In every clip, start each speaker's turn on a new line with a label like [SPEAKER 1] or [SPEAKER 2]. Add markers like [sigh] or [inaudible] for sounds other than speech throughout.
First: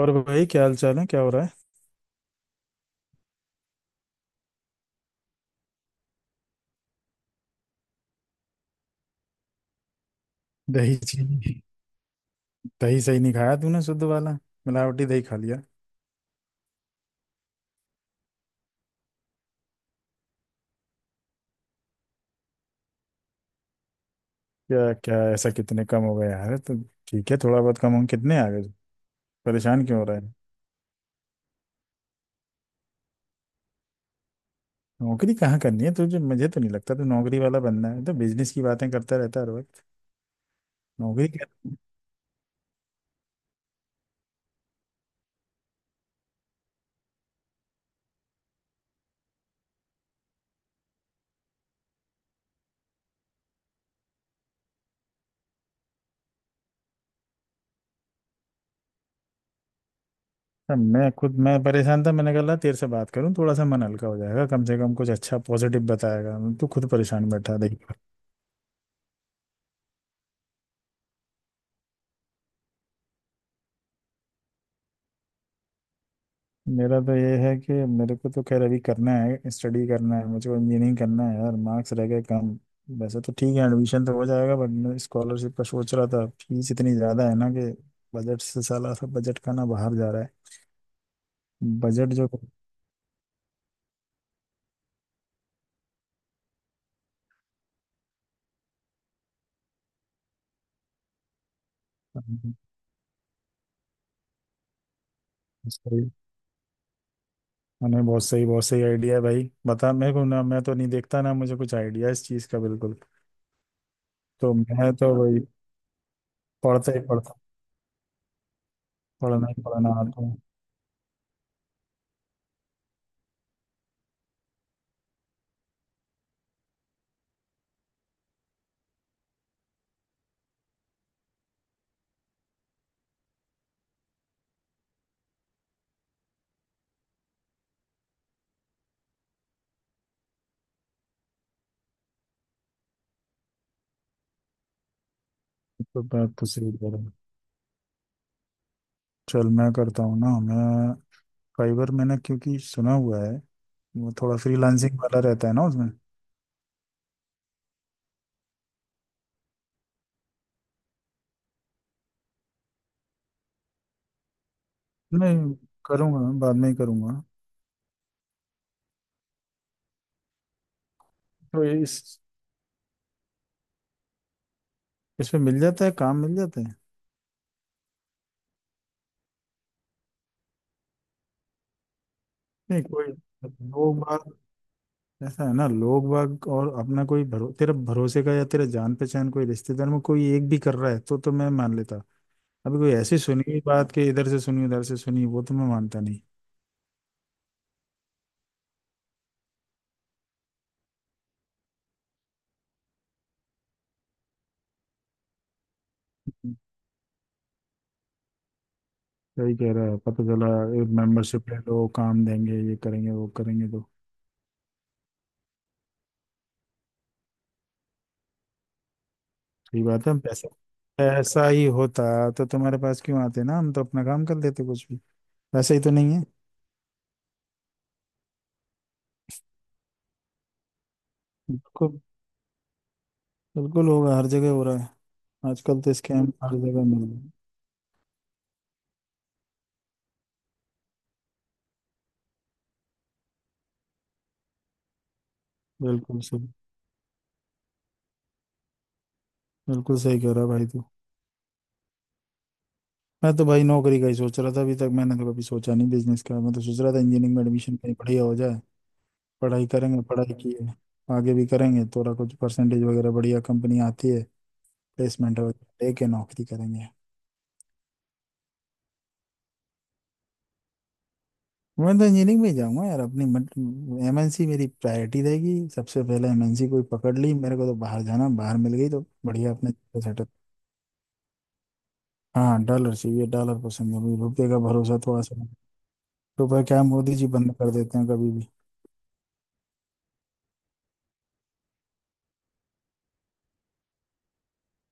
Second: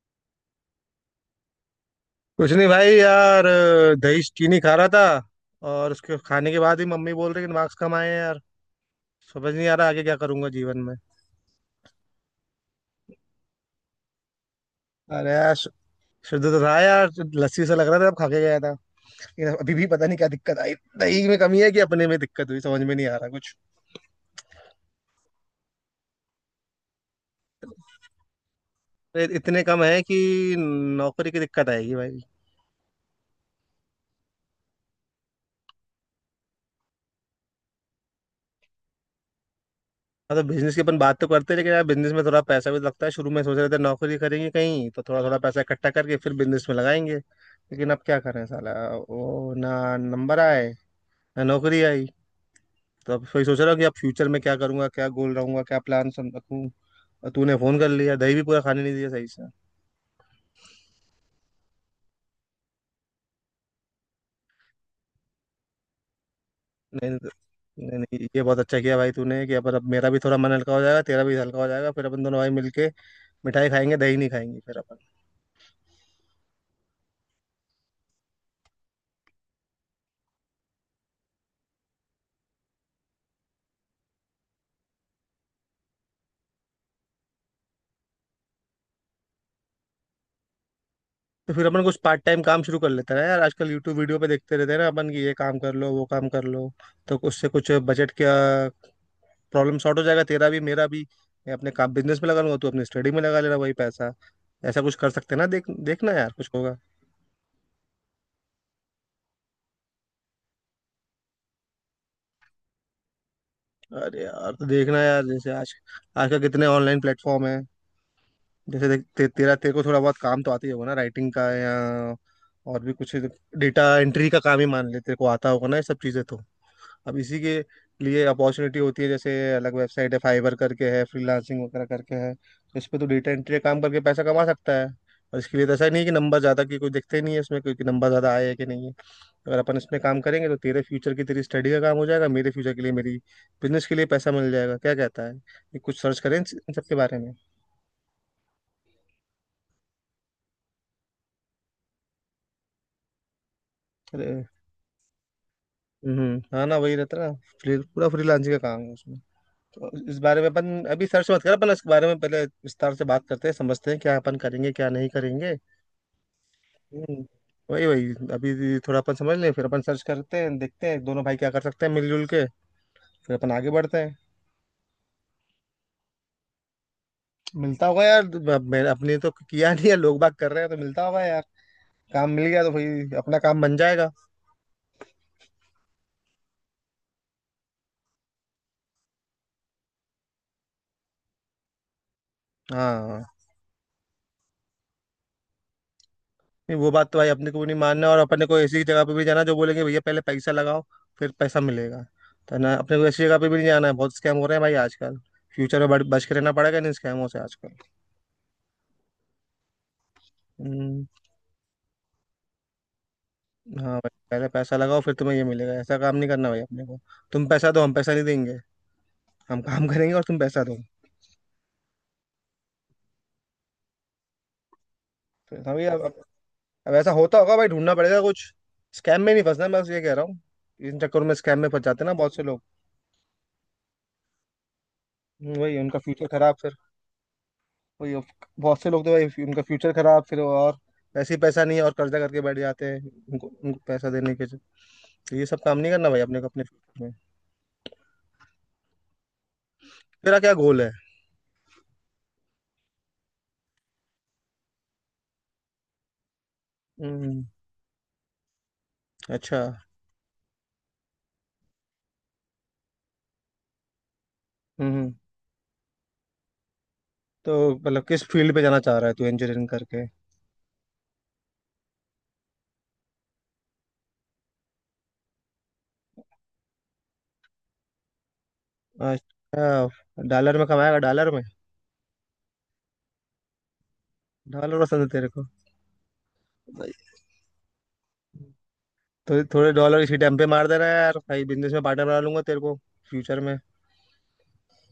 [SPEAKER 1] और भाई, क्या हाल चाल है? क्या हो रहा है?
[SPEAKER 2] कुछ नहीं भाई यार, दही चीनी खा रहा था। और उसके खाने के बाद ही मम्मी बोल रही कि मार्क्स कम आए हैं यार। समझ नहीं आ रहा आगे क्या करूंगा जीवन में।
[SPEAKER 1] दही चीनी? दही सही नहीं खाया तूने, शुद्ध वाला। मिलावटी दही
[SPEAKER 2] अरे
[SPEAKER 1] खा
[SPEAKER 2] यार
[SPEAKER 1] लिया।
[SPEAKER 2] शुद्ध तो था यार। लस्सी सा लग रहा था अब खा के गया था। लेकिन अभी भी पता नहीं क्या दिक्कत आई। दही में कमी है कि अपने में दिक्कत हुई, समझ में नहीं आ रहा कुछ।
[SPEAKER 1] क्या क्या ऐसा, कितने कम हो गया यार तो? ठीक है, थोड़ा बहुत कम हो, कितने आ गए?
[SPEAKER 2] अरे इतने कम
[SPEAKER 1] परेशान क्यों
[SPEAKER 2] है
[SPEAKER 1] हो
[SPEAKER 2] कि
[SPEAKER 1] रहा है?
[SPEAKER 2] नौकरी की दिक्कत आएगी भाई।
[SPEAKER 1] नौकरी कहाँ करनी है तुझे? मुझे तो नहीं लगता तू नौकरी वाला, बनना है तो बिजनेस की बातें करता रहता है हर वक्त।
[SPEAKER 2] हाँ, तो बिजनेस की अपन बात तो
[SPEAKER 1] नौकरी क्या?
[SPEAKER 2] करते हैं, लेकिन यार बिजनेस में थोड़ा पैसा भी तो लगता है। शुरू में सोच रहे थे नौकरी करेंगे कहीं, तो थोड़ा थोड़ा पैसा इकट्ठा करके फिर बिजनेस में लगाएंगे, लेकिन अब क्या करें साला। वो ना नंबर आए, ना नौकरी आई। तो अब वही सोच रहा हूँ कि अब फ्यूचर में क्या करूंगा, क्या गोल रहूंगा, क्या प्लान रखूँ। और तूने फोन कर लिया, दही भी पूरा खाने नहीं दिया सही से।
[SPEAKER 1] अब मैं खुद मैं परेशान था। मैंने कहा, "ला, तेरे से बात करूं, थोड़ा सा मन हल्का हो जाएगा, कम से कम कुछ अच्छा पॉजिटिव बताएगा।" तू खुद
[SPEAKER 2] नहीं नहीं।
[SPEAKER 1] परेशान बैठा।
[SPEAKER 2] नहीं नहीं, ये बहुत अच्छा किया भाई तूने कि अपन। अब मेरा भी थोड़ा मन हल्का हो जाएगा, तेरा भी हल्का हो जाएगा, फिर अपन दोनों भाई मिलके मिठाई खाएंगे, दही नहीं खाएंगे फिर अपन।
[SPEAKER 1] मेरा तो ये है कि मेरे को तो खैर अभी करना है, स्टडी करना है, मुझे इंजीनियरिंग करना है यार। मार्क्स रह गए कम। वैसे तो ठीक है, एडमिशन तो हो जाएगा, बट मैं स्कॉलरशिप का सोच रहा था, फीस इतनी ज़्यादा है ना कि बजट से साला, सब बजट का ना बाहर जा रहा है।
[SPEAKER 2] तो फिर अपन कुछ
[SPEAKER 1] बजट
[SPEAKER 2] पार्ट
[SPEAKER 1] जो।
[SPEAKER 2] टाइम काम शुरू कर लेते हैं ना यार। आजकल यूट्यूब वीडियो पे देखते रहते हैं ना अपन कि ये काम कर लो वो काम कर लो। तो उससे कुछ बजट का प्रॉब्लम सॉर्ट हो जाएगा, तेरा भी मेरा भी। मैं अपने काम बिजनेस में लगा लूंगा, तू अपने स्टडी में लगा लेना वही पैसा। ऐसा कुछ कर सकते हैं ना, देख।
[SPEAKER 1] सही।
[SPEAKER 2] देखना यार कुछ होगा।
[SPEAKER 1] मैंने बहुत सही, बहुत सही आइडिया है भाई। बता मेरे को ना, मैं तो नहीं देखता ना, मुझे कुछ आइडिया इस चीज़ का बिल्कुल।
[SPEAKER 2] अरे यार
[SPEAKER 1] तो
[SPEAKER 2] तो
[SPEAKER 1] मैं
[SPEAKER 2] देखना
[SPEAKER 1] तो
[SPEAKER 2] यार,
[SPEAKER 1] वही
[SPEAKER 2] जैसे आज आजकल कितने
[SPEAKER 1] पढ़ता
[SPEAKER 2] ऑनलाइन
[SPEAKER 1] ही पढ़ता।
[SPEAKER 2] प्लेटफॉर्म है। जैसे
[SPEAKER 1] पढ़ना
[SPEAKER 2] तेरा
[SPEAKER 1] ही
[SPEAKER 2] तेरे को
[SPEAKER 1] पढ़ना
[SPEAKER 2] थोड़ा बहुत
[SPEAKER 1] आता हूँ।
[SPEAKER 2] काम तो आती ही होगा ना, राइटिंग का या और भी कुछ। डेटा एंट्री का काम ही मान ले, तेरे को आता होगा ना ये सब चीजें। तो अब इसी के लिए अपॉर्चुनिटी होती है, जैसे अलग वेबसाइट है, फाइवर करके है, फ्रीलांसिंग वगैरह करके है। तो इस पे तो डेटा एंट्री काम करके पैसा कमा सकता है। और इसके लिए तो ऐसा नहीं है कि नंबर ज़्यादा की कोई दिखते नहीं है इसमें, क्योंकि नंबर ज़्यादा आए है कि नहीं है। अगर अपन इसमें काम करेंगे तो तेरे फ्यूचर की तेरी स्टडी का काम हो जाएगा, मेरे फ्यूचर के लिए मेरी बिजनेस के लिए पैसा मिल जाएगा। क्या कहता है, ये कुछ
[SPEAKER 1] तो
[SPEAKER 2] सर्च
[SPEAKER 1] मैं
[SPEAKER 2] करें इन
[SPEAKER 1] तो सही
[SPEAKER 2] इन सब
[SPEAKER 1] कह
[SPEAKER 2] के
[SPEAKER 1] रहा हूँ।
[SPEAKER 2] बारे में।
[SPEAKER 1] चल, मैं करता हूँ ना मैं। फाइवर मैंने क्योंकि सुना हुआ है। वो थोड़ा
[SPEAKER 2] अरे,
[SPEAKER 1] फ्रीलांसिंग वाला रहता है ना उसमें।
[SPEAKER 2] हम्म, हाँ ना, वही रहता है ना। पूरा फ्रीलांसिंग का काम है उसमें। तो इस बारे में अपन अभी सर्च मत कर, अपन इस बारे में पहले विस्तार से बात करते हैं, समझते हैं क्या अपन करेंगे क्या नहीं
[SPEAKER 1] नहीं,
[SPEAKER 2] करेंगे।
[SPEAKER 1] करूँगा, बाद में ही
[SPEAKER 2] हम्म।
[SPEAKER 1] करूँगा।
[SPEAKER 2] वही वही अभी थोड़ा अपन समझ लें, फिर अपन सर्च करते हैं, देखते हैं दोनों भाई क्या कर
[SPEAKER 1] तो ये
[SPEAKER 2] सकते हैं
[SPEAKER 1] इस
[SPEAKER 2] मिलजुल के। फिर अपन आगे बढ़ते हैं।
[SPEAKER 1] इसमें मिल जाता है, काम मिल जाता है?
[SPEAKER 2] मिलता होगा यार। अब मैं अपने तो किया नहीं है, लोग बात कर रहे हैं तो मिलता होगा यार। काम मिल गया तो
[SPEAKER 1] नहीं
[SPEAKER 2] भाई
[SPEAKER 1] कोई।
[SPEAKER 2] अपना काम बन
[SPEAKER 1] लोग
[SPEAKER 2] जाएगा।
[SPEAKER 1] बाग। ऐसा है ना, लोग बाग, और अपना कोई तेरा भरोसे का या तेरा जान पहचान, कोई रिश्तेदार में कोई एक भी कर रहा है तो मैं मान लेता। अभी कोई ऐसी
[SPEAKER 2] हाँ।
[SPEAKER 1] सुनी हुई बात कि इधर से सुनी, उधर से सुनी, वो तो मैं मानता नहीं।
[SPEAKER 2] नहीं, वो बात तो भाई अपने को भी नहीं मानना, और अपने को ऐसी जगह पे भी जाना जो बोलेंगे भैया पहले पैसा लगाओ फिर पैसा मिलेगा, तो ना अपने को ऐसी जगह पे भी नहीं जाना है। बहुत स्कैम हो रहे हैं भाई आजकल। फ्यूचर में बच बच के रहना पड़ेगा इन स्कैमों से आजकल।
[SPEAKER 1] सही कह रहा है, पता चला।
[SPEAKER 2] हम्म।
[SPEAKER 1] मेंबरशिप ले लो, काम देंगे, ये करेंगे वो करेंगे तो।
[SPEAKER 2] हाँ भाई, पहले पैसा लगाओ फिर तुम्हें ये मिलेगा, ऐसा काम नहीं करना भाई अपने को। तुम पैसा दो, हम पैसा नहीं देंगे। हम
[SPEAKER 1] सही
[SPEAKER 2] काम
[SPEAKER 1] बात
[SPEAKER 2] करेंगे
[SPEAKER 1] है,
[SPEAKER 2] और तुम
[SPEAKER 1] पैसा।
[SPEAKER 2] पैसा दो।
[SPEAKER 1] पैसा ही होता तो तुम्हारे पास क्यों आते ना, हम तो अपना काम कर लेते कुछ भी।
[SPEAKER 2] तो हाँ
[SPEAKER 1] वैसे ही तो
[SPEAKER 2] भैया, अब,
[SPEAKER 1] नहीं
[SPEAKER 2] अब
[SPEAKER 1] है।
[SPEAKER 2] अब ऐसा होता होगा भाई, ढूंढना पड़ेगा कुछ। स्कैम में नहीं फंसना मैं बस ये कह रहा हूँ। इन चक्करों में स्कैम में फंस
[SPEAKER 1] बिल्कुल।
[SPEAKER 2] जाते हैं ना बहुत से लोग।
[SPEAKER 1] बिल्कुल होगा, हर जगह हो रहा है।
[SPEAKER 2] वही
[SPEAKER 1] आजकल तो
[SPEAKER 2] उनका फ्यूचर
[SPEAKER 1] स्कैम
[SPEAKER 2] खराब
[SPEAKER 1] हर
[SPEAKER 2] फिर।
[SPEAKER 1] जगह मिल रहे हैं।
[SPEAKER 2] वही अब बहुत से लोग तो भाई उनका फ्यूचर खराब फिर वो, और वैसे ही पैसा नहीं है और कर्जा करके बैठ जाते हैं उनको उनको पैसा देने के लिए। तो ये सब काम नहीं करना भाई
[SPEAKER 1] बिल्कुल
[SPEAKER 2] अपने
[SPEAKER 1] सही,
[SPEAKER 2] को अपने फ्यूचर में।
[SPEAKER 1] बिल्कुल सही कह
[SPEAKER 2] तेरा
[SPEAKER 1] रहा है
[SPEAKER 2] क्या
[SPEAKER 1] भाई
[SPEAKER 2] गोल
[SPEAKER 1] तू।
[SPEAKER 2] है?
[SPEAKER 1] मैं तो भाई नौकरी का ही सोच रहा था, अभी तक मैंने तो कभी सोचा नहीं बिजनेस का। मैं तो सोच रहा था इंजीनियरिंग में
[SPEAKER 2] हम्म,
[SPEAKER 1] एडमिशन कहीं बढ़िया हो जाए।
[SPEAKER 2] अच्छा।
[SPEAKER 1] पढ़ाई करेंगे, पढ़ाई की है। आगे भी करेंगे थोड़ा, कुछ परसेंटेज वगैरह बढ़िया, कंपनी आती है।
[SPEAKER 2] हम्म,
[SPEAKER 1] प्लेसमेंट वगैरह लेके नौकरी करेंगे।
[SPEAKER 2] तो मतलब किस फील्ड पे जाना चाह रहा है तू इंजीनियरिंग करके?
[SPEAKER 1] मैं तो इंजीनियरिंग में ही जाऊंगा यार। अपनी मतलब एमएनसी मेरी प्रायोरिटी रहेगी सबसे पहले। एमएनसी कोई पकड़ ली मेरे को, तो बाहर जाना, बाहर मिल गई तो बढ़िया अपने।
[SPEAKER 2] अच्छा,
[SPEAKER 1] सेटअप।
[SPEAKER 2] डॉलर में कमाएगा डॉलर में।
[SPEAKER 1] हाँ, डॉलर चाहिए, डॉलर पसंद है मुझे, रुपये का
[SPEAKER 2] डॉलर
[SPEAKER 1] भरोसा
[SPEAKER 2] पसंद है
[SPEAKER 1] थोड़ा
[SPEAKER 2] तेरे
[SPEAKER 1] सा
[SPEAKER 2] को?
[SPEAKER 1] नहीं। रुपये क्या,
[SPEAKER 2] भाई,
[SPEAKER 1] मोदी जी बंद कर देते हैं कभी भी।
[SPEAKER 2] थोड़े थोड़े डॉलर इसी टाइम पे मार दे रहा है यार भाई, बिजनेस में पार्टनर बना लूंगा तेरे को फ्यूचर में।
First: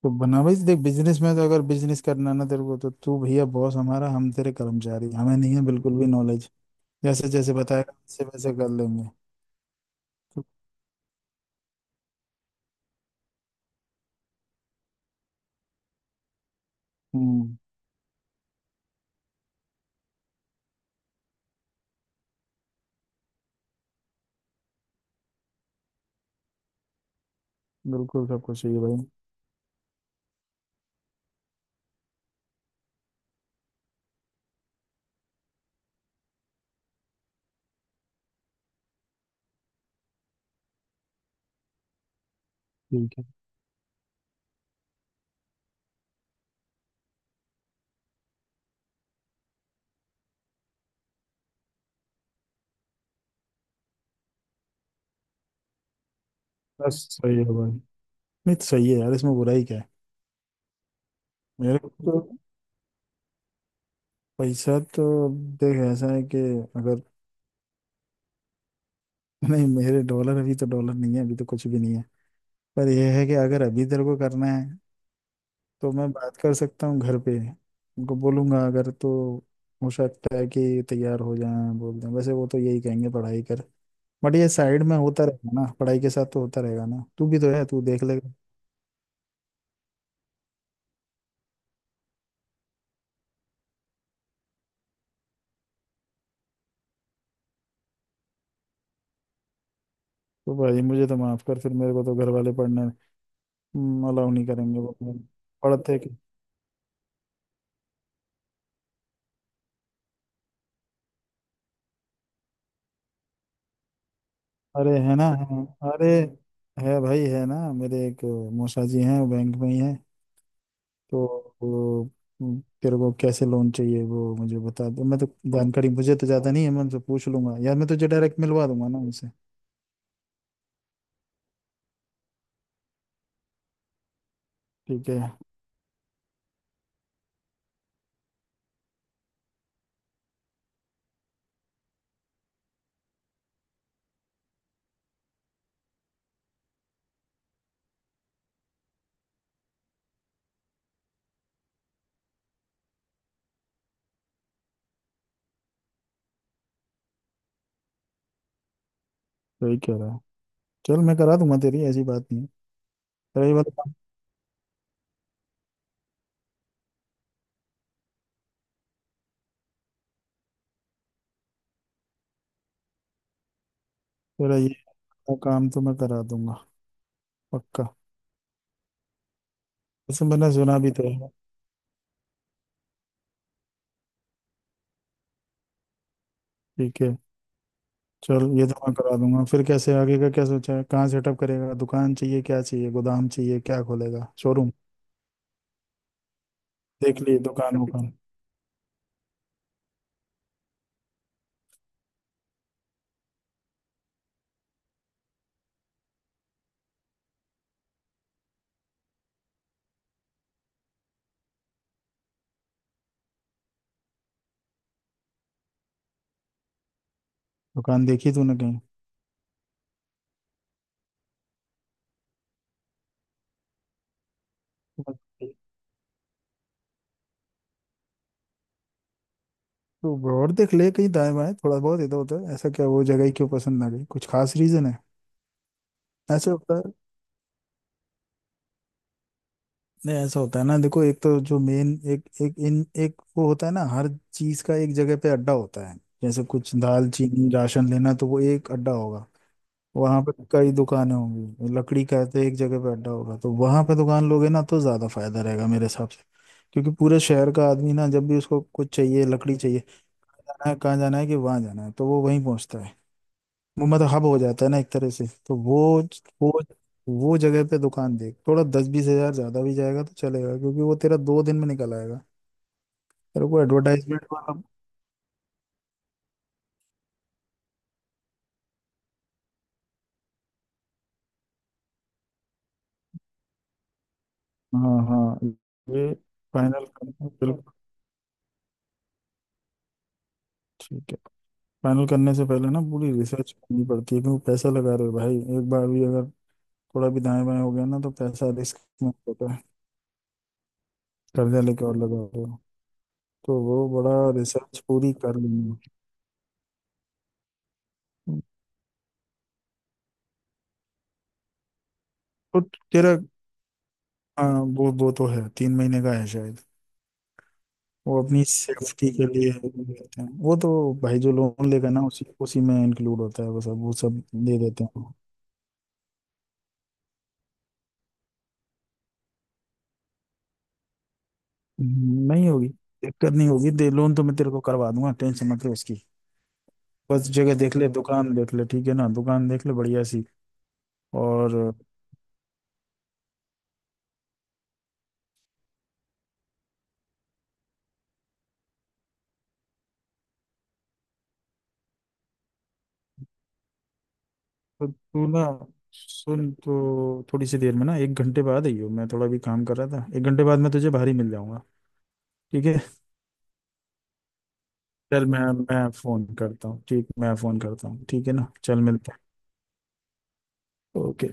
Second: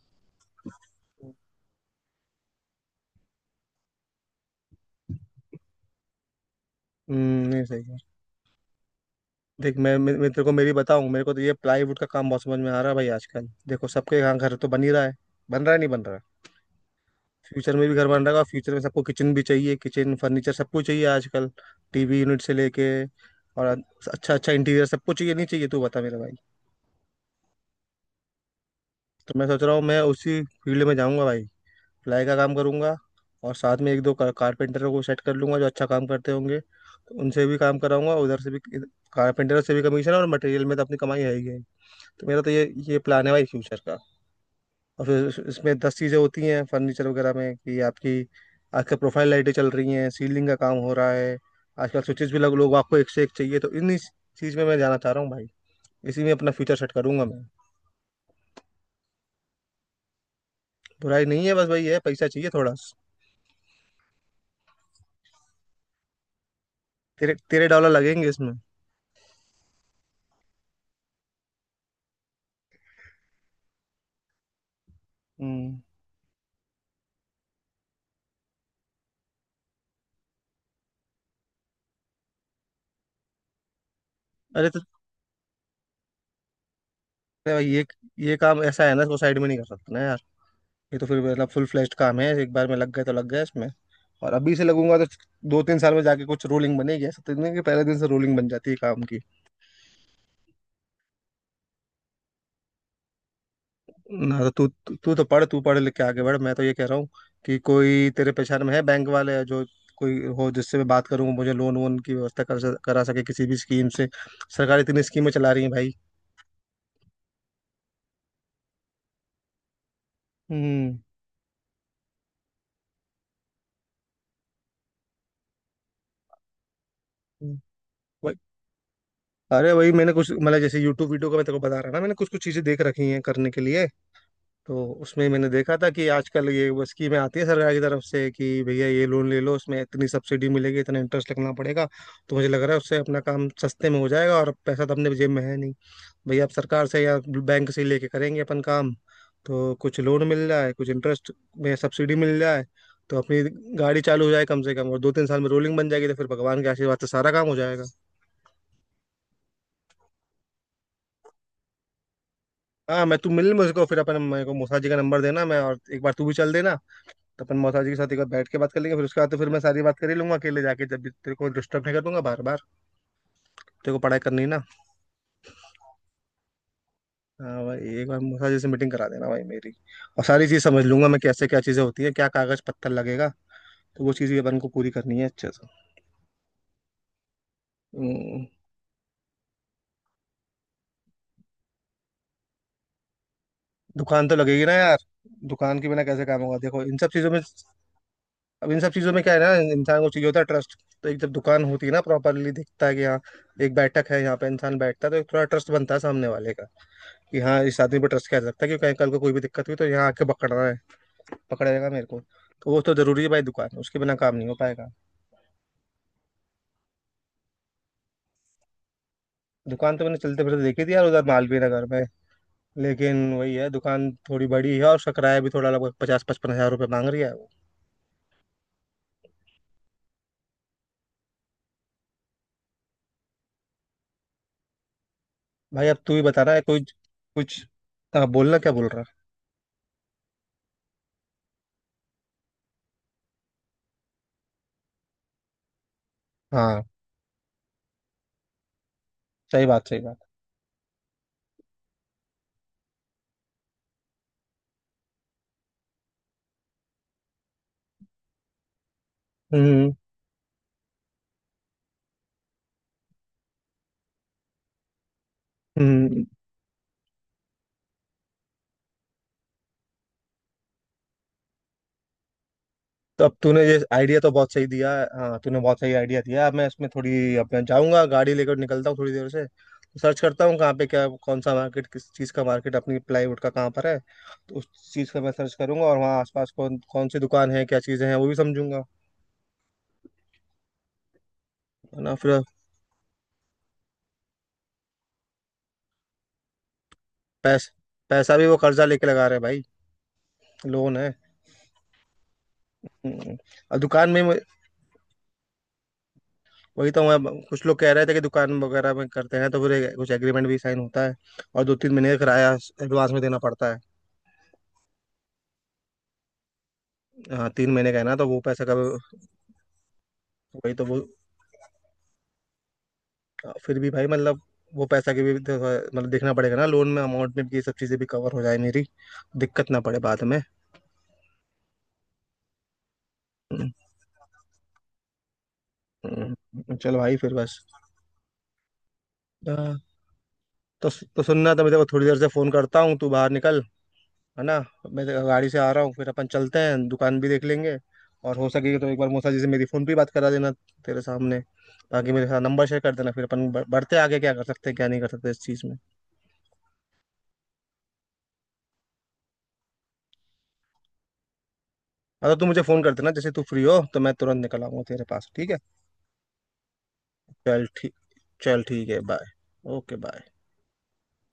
[SPEAKER 1] तो बना भाई, देख, बिजनेस में तो, अगर बिजनेस करना ना तेरे को, तो तू भैया बॉस हमारा, हम तेरे कर्मचारी, हमें नहीं है बिल्कुल भी नॉलेज। जैसे
[SPEAKER 2] हम्म,
[SPEAKER 1] जैसे
[SPEAKER 2] नहीं सही
[SPEAKER 1] बताएगा
[SPEAKER 2] है।
[SPEAKER 1] वैसे वैसे कर लेंगे।
[SPEAKER 2] देख, मैं तेरे
[SPEAKER 1] तो।
[SPEAKER 2] को मेरी बताऊं, मेरे को तो ये प्लाईवुड का काम बहुत समझ में आ रहा है भाई। आजकल देखो सबके यहाँ घर तो बन ही रहा है। बन रहा है, नहीं बन रहा?
[SPEAKER 1] हम्म।
[SPEAKER 2] फ्यूचर में भी घर बन रहा है, और फ्यूचर में सबको किचन भी चाहिए, किचन फर्नीचर सब कुछ चाहिए आजकल। टीवी यूनिट से लेके और अच्छा अच्छा इंटीरियर सब कुछ चाहिए, नहीं चाहिए? तू बता मेरे भाई।
[SPEAKER 1] बिल्कुल, सब कुछ चाहिए भाई।
[SPEAKER 2] तो मैं सोच रहा हूँ, मैं उसी फील्ड में जाऊंगा भाई, प्लाई का काम करूंगा। और साथ में एक दो कारपेंटरों को सेट कर लूंगा जो अच्छा काम करते होंगे, तो उनसे भी काम कराऊंगा उधर से भी, कारपेंटरों से भी कमीशन। और मटेरियल में तो अपनी कमाई है ही है। तो मेरा तो ये
[SPEAKER 1] ठीक है।
[SPEAKER 2] प्लान है भाई फ्यूचर का। और फिर इसमें दस चीज़ें होती हैं फर्नीचर वगैरह में कि आपकी आजकल प्रोफाइल लाइटें चल रही हैं, सीलिंग का काम हो रहा है, आजकल स्विचेस भी लग, लोग आपको एक से एक चाहिए। तो इन चीज़ में मैं जाना चाह रहा हूँ भाई, इसी में अपना फ्यूचर सेट
[SPEAKER 1] बस,
[SPEAKER 2] करूंगा
[SPEAKER 1] सही
[SPEAKER 2] मैं।
[SPEAKER 1] है भाई। नहीं तो सही है यार, इसमें बुराई क्या है?
[SPEAKER 2] बुराई नहीं है, बस
[SPEAKER 1] मेरे
[SPEAKER 2] भाई
[SPEAKER 1] को
[SPEAKER 2] है
[SPEAKER 1] तो,
[SPEAKER 2] पैसा चाहिए थोड़ा।
[SPEAKER 1] पैसा तो, देख, ऐसा है कि अगर,
[SPEAKER 2] तेरे तेरे डॉलर लगेंगे इसमें।
[SPEAKER 1] [laughs] नहीं, मेरे डॉलर, अभी तो डॉलर नहीं है, अभी तो कुछ भी नहीं है। पर यह है कि अगर अभी तेरे को करना है,
[SPEAKER 2] हम्म।
[SPEAKER 1] तो मैं बात कर सकता हूँ घर पे, उनको बोलूंगा अगर, तो हो सकता है कि तैयार हो जाए, बोल दें। वैसे वो तो यही कहेंगे पढ़ाई कर। बट ये
[SPEAKER 2] अरे तो
[SPEAKER 1] साइड में होता रहेगा ना पढ़ाई के साथ, तो होता रहेगा ना, तू भी तो है,
[SPEAKER 2] भाई,
[SPEAKER 1] तू
[SPEAKER 2] ये
[SPEAKER 1] देख लेगा।
[SPEAKER 2] ये काम ऐसा है ना, इसको साइड में नहीं कर सकते ना यार। ये तो फिर मतलब फुल फ्लेश्ड काम है, एक बार में लग गए तो लग गए इसमें। और अभी से लगूंगा तो दो तीन साल में जाके कुछ रूलिंग बनेगी। ऐसा तो नहीं कि पहले दिन से रूलिंग बन जाती है काम की।
[SPEAKER 1] तो भाई मुझे तो माफ कर फिर, मेरे को तो घर वाले पढ़ने अलाउ
[SPEAKER 2] ना,
[SPEAKER 1] नहीं
[SPEAKER 2] तो तू
[SPEAKER 1] करेंगे वो
[SPEAKER 2] तू
[SPEAKER 1] तो।
[SPEAKER 2] तू तो पढ़, तू पढ़ लिख
[SPEAKER 1] पढ़ते।
[SPEAKER 2] के आगे बढ़। मैं तो ये कह रहा हूँ कि कोई तेरे पहचान में है बैंक वाले, जो कोई हो जिससे मैं बात करूँ, मुझे लोन वोन की व्यवस्था कर करा सके किसी भी स्कीम से। सरकार
[SPEAKER 1] अरे,
[SPEAKER 2] इतनी
[SPEAKER 1] है ना,
[SPEAKER 2] स्कीमें चला रही
[SPEAKER 1] है,
[SPEAKER 2] है भाई।
[SPEAKER 1] अरे, है भाई, है ना। मेरे एक मौसा जी हैं, वो बैंक में ही हैं।
[SPEAKER 2] हम्म।
[SPEAKER 1] तो वो, तेरे को कैसे लोन चाहिए वो मुझे बता दो, मैं तो जानकारी मुझे तो ज़्यादा नहीं है, मैं उनसे पूछ लूंगा
[SPEAKER 2] हम्म,
[SPEAKER 1] यार, मैं तुझे
[SPEAKER 2] वही-
[SPEAKER 1] डायरेक्ट मिलवा दूंगा ना उनसे।
[SPEAKER 2] अरे वही, मैंने कुछ मतलब जैसे यूट्यूब वीडियो का मैं तेरे को बता रहा ना, मैंने कुछ कुछ चीजें देख रखी हैं करने के लिए। तो
[SPEAKER 1] ठीक
[SPEAKER 2] उसमें
[SPEAKER 1] है।
[SPEAKER 2] मैंने देखा था कि आजकल ये वो स्कीमें आती है सरकार की तरफ से, कि भैया ये लोन ले लो उसमें इतनी सब्सिडी मिलेगी, इतना इंटरेस्ट लगना पड़ेगा। तो मुझे लग रहा है उससे अपना काम सस्ते में हो जाएगा, और पैसा तो अपने जेब में है नहीं। भैया आप सरकार से या बैंक से लेके करेंगे अपन काम। तो कुछ लोन मिल जाए, कुछ इंटरेस्ट में सब्सिडी मिल जाए, तो अपनी गाड़ी चालू हो जाए कम से कम। और दो तीन साल में रोलिंग बन जाएगी, तो फिर भगवान के आशीर्वाद से सारा काम हो जाएगा।
[SPEAKER 1] सही कह रहा है। चल, मैं करा दूंगा तेरी, ऐसी बात नहीं है।
[SPEAKER 2] हाँ मैं, तू
[SPEAKER 1] तेरा
[SPEAKER 2] मिल
[SPEAKER 1] ये
[SPEAKER 2] मुझको,
[SPEAKER 1] बता।
[SPEAKER 2] फिर अपन मेरे को मूसा जी का नंबर देना, मैं और एक बार तू भी चल देना। तो अपन मौसा जी के साथ एक बार बैठ के बात कर लेंगे, फिर उसके बाद तो फिर मैं सारी बात कर ही लूंगा अकेले जाके, जब भी तेरे को डिस्टर्ब नहीं कर दूंगा बार बार। तेरे को पढ़ाई करनी है
[SPEAKER 1] तेरा
[SPEAKER 2] ना।
[SPEAKER 1] ये वाला काम तो मैं करा दूंगा।
[SPEAKER 2] हाँ भाई,
[SPEAKER 1] पक्का।
[SPEAKER 2] एक बार मौसा जी से मीटिंग करा देना भाई मेरी। और
[SPEAKER 1] वैसे
[SPEAKER 2] सारी
[SPEAKER 1] मैंने
[SPEAKER 2] चीज़
[SPEAKER 1] सुना
[SPEAKER 2] समझ
[SPEAKER 1] भी
[SPEAKER 2] लूंगा
[SPEAKER 1] तो
[SPEAKER 2] मैं
[SPEAKER 1] है।
[SPEAKER 2] कैसे क्या चीज़ें होती है, क्या कागज पत्थर लगेगा। तो वो चीज़ भी अपन को पूरी करनी है अच्छे से।
[SPEAKER 1] ठीक है। चल,
[SPEAKER 2] हम्म।
[SPEAKER 1] ये तो मैं करा दूंगा। फिर कैसे, आगे का क्या सोचा है? कहाँ सेटअप करेगा? दुकान चाहिए, क्या चाहिए, गोदाम चाहिए? क्या खोलेगा,
[SPEAKER 2] दुकान तो लगेगी
[SPEAKER 1] शोरूम?
[SPEAKER 2] ना यार, दुकान के बिना कैसे काम होगा देखो इन सब
[SPEAKER 1] देख
[SPEAKER 2] चीज़ों
[SPEAKER 1] ली
[SPEAKER 2] में।
[SPEAKER 1] दुकान वुकान?
[SPEAKER 2] अब इन सब चीज़ों में क्या है ना, इंसान को चाहिए होता है ट्रस्ट। तो एक जब दुकान होती है ना प्रॉपरली, दिखता है कि यहाँ एक बैठक है यहाँ पे इंसान बैठता है, तो एक थोड़ा ट्रस्ट बनता है सामने वाले का कि हाँ इस आदमी पर ट्रस्ट किया जा सकता है। कि कहीं कल को कोई भी दिक्कत हुई तो यहाँ आके पकड़ रहा है, पकड़ेगा मेरे को। तो वो तो जरूरी है भाई दुकान, उसके बिना काम नहीं हो पाएगा।
[SPEAKER 1] दुकान देखी तूने?
[SPEAKER 2] दुकान तो मैंने चलते फिरते देखी थी यार उधर मालवीय नगर में। लेकिन वही है, दुकान थोड़ी बड़ी है और उसका किराया भी
[SPEAKER 1] कहीं
[SPEAKER 2] थोड़ा लगभग पचास पचपन हजार रुपये मांग रही है वो।
[SPEAKER 1] तो और देख ले, कहीं दाएं बाएं, थोड़ा बहुत इधर उधर। ऐसा क्या, वो जगह ही क्यों पसंद ना गई? कुछ खास रीजन है?
[SPEAKER 2] भाई अब तू ही बता
[SPEAKER 1] ऐसे
[SPEAKER 2] रहा है
[SPEAKER 1] होता
[SPEAKER 2] कुछ
[SPEAKER 1] है।
[SPEAKER 2] कुछ। हाँ, बोलना क्या बोल रहा
[SPEAKER 1] नहीं, ऐसा होता है ना, देखो, एक तो जो मेन एक एक इन एक वो होता है ना, हर चीज का एक जगह पे अड्डा होता है। जैसे
[SPEAKER 2] है।
[SPEAKER 1] कुछ
[SPEAKER 2] हाँ
[SPEAKER 1] दाल चीनी राशन लेना तो वो एक अड्डा होगा।
[SPEAKER 2] सही बात, सही बात।
[SPEAKER 1] वहां पे तो कई दुकानें होंगी। लकड़ी का है तो एक जगह पे अड्डा होगा, तो वहां पे दुकान लोगे ना तो ज्यादा फायदा रहेगा मेरे हिसाब से। क्योंकि पूरे शहर का आदमी ना, जब भी उसको कुछ चाहिए, लकड़ी चाहिए,
[SPEAKER 2] हम्म।
[SPEAKER 1] जाना है कहाँ, जाना है कि वहां जाना है, तो वो वहीं पहुंचता है। वो मतलब हब हो जाता है ना एक तरह से, तो
[SPEAKER 2] हम्म,
[SPEAKER 1] वो वो जगह पे दुकान देख। थोड़ा 10-20 हज़ार ज्यादा भी जाएगा तो चलेगा, क्योंकि वो तेरा 2 दिन में निकल आएगा।
[SPEAKER 2] तो अब
[SPEAKER 1] तेरे
[SPEAKER 2] तूने
[SPEAKER 1] को
[SPEAKER 2] ये आइडिया
[SPEAKER 1] एडवर्टाइजमेंट
[SPEAKER 2] तो बहुत
[SPEAKER 1] वाला?
[SPEAKER 2] सही दिया है। हाँ तूने बहुत सही आइडिया दिया। अब मैं इसमें थोड़ी अपना जाऊंगा, गाड़ी लेकर निकलता हूँ थोड़ी देर से, तो सर्च करता हूँ कहाँ पे क्या, कौन सा मार्केट, किस चीज़ का मार्केट अपनी प्लाईवुड का कहाँ पर है। तो उस
[SPEAKER 1] हाँ,
[SPEAKER 2] चीज़ का मैं
[SPEAKER 1] हाँ।
[SPEAKER 2] सर्च करूंगा, और
[SPEAKER 1] ये
[SPEAKER 2] वहाँ आसपास कौन
[SPEAKER 1] फाइनल
[SPEAKER 2] कौन सी
[SPEAKER 1] करना
[SPEAKER 2] दुकान है,
[SPEAKER 1] बिल्कुल,
[SPEAKER 2] क्या चीज़ें हैं वो भी समझूंगा।
[SPEAKER 1] ठीक है।
[SPEAKER 2] है
[SPEAKER 1] फाइनल
[SPEAKER 2] ना फिर।
[SPEAKER 1] करने से पहले ना पूरी रिसर्च करनी पड़ती है, क्योंकि पैसा लगा रहे हो भाई। एक बार भी अगर थोड़ा भी दाएं बाएं
[SPEAKER 2] पैस,
[SPEAKER 1] हो गया ना तो
[SPEAKER 2] पैसा भी
[SPEAKER 1] पैसा
[SPEAKER 2] वो कर्जा
[SPEAKER 1] रिस्क
[SPEAKER 2] लेके
[SPEAKER 1] में
[SPEAKER 2] लगा रहे हैं
[SPEAKER 1] होता
[SPEAKER 2] भाई,
[SPEAKER 1] है।
[SPEAKER 2] लोन है।
[SPEAKER 1] कर्जा लेके और लगा रहे हो?
[SPEAKER 2] हम्म।
[SPEAKER 1] तो वो
[SPEAKER 2] और दुकान
[SPEAKER 1] बड़ा,
[SPEAKER 2] में मैं-
[SPEAKER 1] रिसर्च पूरी कर लेनी
[SPEAKER 2] वही तो मैं, कुछ लोग कह रहे थे कि
[SPEAKER 1] है।
[SPEAKER 2] दुकान वगैरह में करते हैं तो फिर कुछ एग्रीमेंट भी साइन होता है, और दो तीन महीने का किराया
[SPEAKER 1] तो
[SPEAKER 2] एडवांस
[SPEAKER 1] तेरा,
[SPEAKER 2] में देना पड़ता है।
[SPEAKER 1] हाँ, वो तो है, 3 महीने का है शायद।
[SPEAKER 2] हाँ तीन महीने का है ना,
[SPEAKER 1] वो
[SPEAKER 2] तो वो
[SPEAKER 1] अपनी
[SPEAKER 2] पैसा का,
[SPEAKER 1] सेफ्टी के लिए देते हैं वो तो।
[SPEAKER 2] वही तो वो।
[SPEAKER 1] भाई जो लोन लेगा ना उसी उसी में इंक्लूड होता है, वो
[SPEAKER 2] फिर
[SPEAKER 1] सब,
[SPEAKER 2] भी
[SPEAKER 1] वो
[SPEAKER 2] भाई
[SPEAKER 1] सब
[SPEAKER 2] मतलब
[SPEAKER 1] दे देते
[SPEAKER 2] वो पैसा
[SPEAKER 1] हैं।
[SPEAKER 2] की भी तो, मतलब देखना पड़ेगा ना, लोन में अमाउंट में भी ये सब चीज़ें भी कवर हो जाए मेरी, दिक्कत ना पड़े बाद में।
[SPEAKER 1] नहीं होगी दिक्कत, नहीं
[SPEAKER 2] हम्म।
[SPEAKER 1] होगी। दे लोन तो मैं तेरे को करवा दूंगा, टेंशन मत ले उसकी।
[SPEAKER 2] चल भाई
[SPEAKER 1] बस,
[SPEAKER 2] फिर
[SPEAKER 1] जगह
[SPEAKER 2] बस।
[SPEAKER 1] देख ले, दुकान देख ले, ठीक है ना, दुकान देख ले
[SPEAKER 2] हाँ,
[SPEAKER 1] बढ़िया सी।
[SPEAKER 2] तो सुनना,
[SPEAKER 1] और,
[SPEAKER 2] तो मैं तेरे को थोड़ी देर से फ़ोन करता हूँ, तू बाहर निकल है ना। मैं तेरे गाड़ी से आ रहा हूँ, फिर अपन चलते हैं, दुकान भी देख लेंगे। और हो सके तो एक बार मौसा जी से मेरी फ़ोन पे बात करा देना तेरे सामने। बाकी मेरे साथ नंबर शेयर कर देना, फिर अपन बढ़ते हैं आगे, क्या कर सकते हैं
[SPEAKER 1] तो
[SPEAKER 2] क्या नहीं कर
[SPEAKER 1] तू
[SPEAKER 2] सकते इस
[SPEAKER 1] ना
[SPEAKER 2] चीज़ में।
[SPEAKER 1] सुन, तो थोड़ी सी देर में ना 1 घंटे बाद आई हो, मैं थोड़ा भी काम कर रहा था, 1 घंटे बाद मैं तुझे बाहर ही मिल जाऊंगा।
[SPEAKER 2] हाँ तो तू मुझे
[SPEAKER 1] ठीक है।
[SPEAKER 2] फोन कर देना, जैसे तू फ्री हो तो मैं तुरंत निकल आऊंगा तेरे
[SPEAKER 1] चल,
[SPEAKER 2] पास,
[SPEAKER 1] मैं
[SPEAKER 2] ठीक है।
[SPEAKER 1] मैं फोन करता हूँ, ठीक, मैं फोन
[SPEAKER 2] चल
[SPEAKER 1] करता
[SPEAKER 2] ठीक।
[SPEAKER 1] हूँ, ठीक है ना,
[SPEAKER 2] चल
[SPEAKER 1] चल
[SPEAKER 2] ठीक है,
[SPEAKER 1] मिलते हैं।
[SPEAKER 2] बाय। Okay, bye.
[SPEAKER 1] ओके।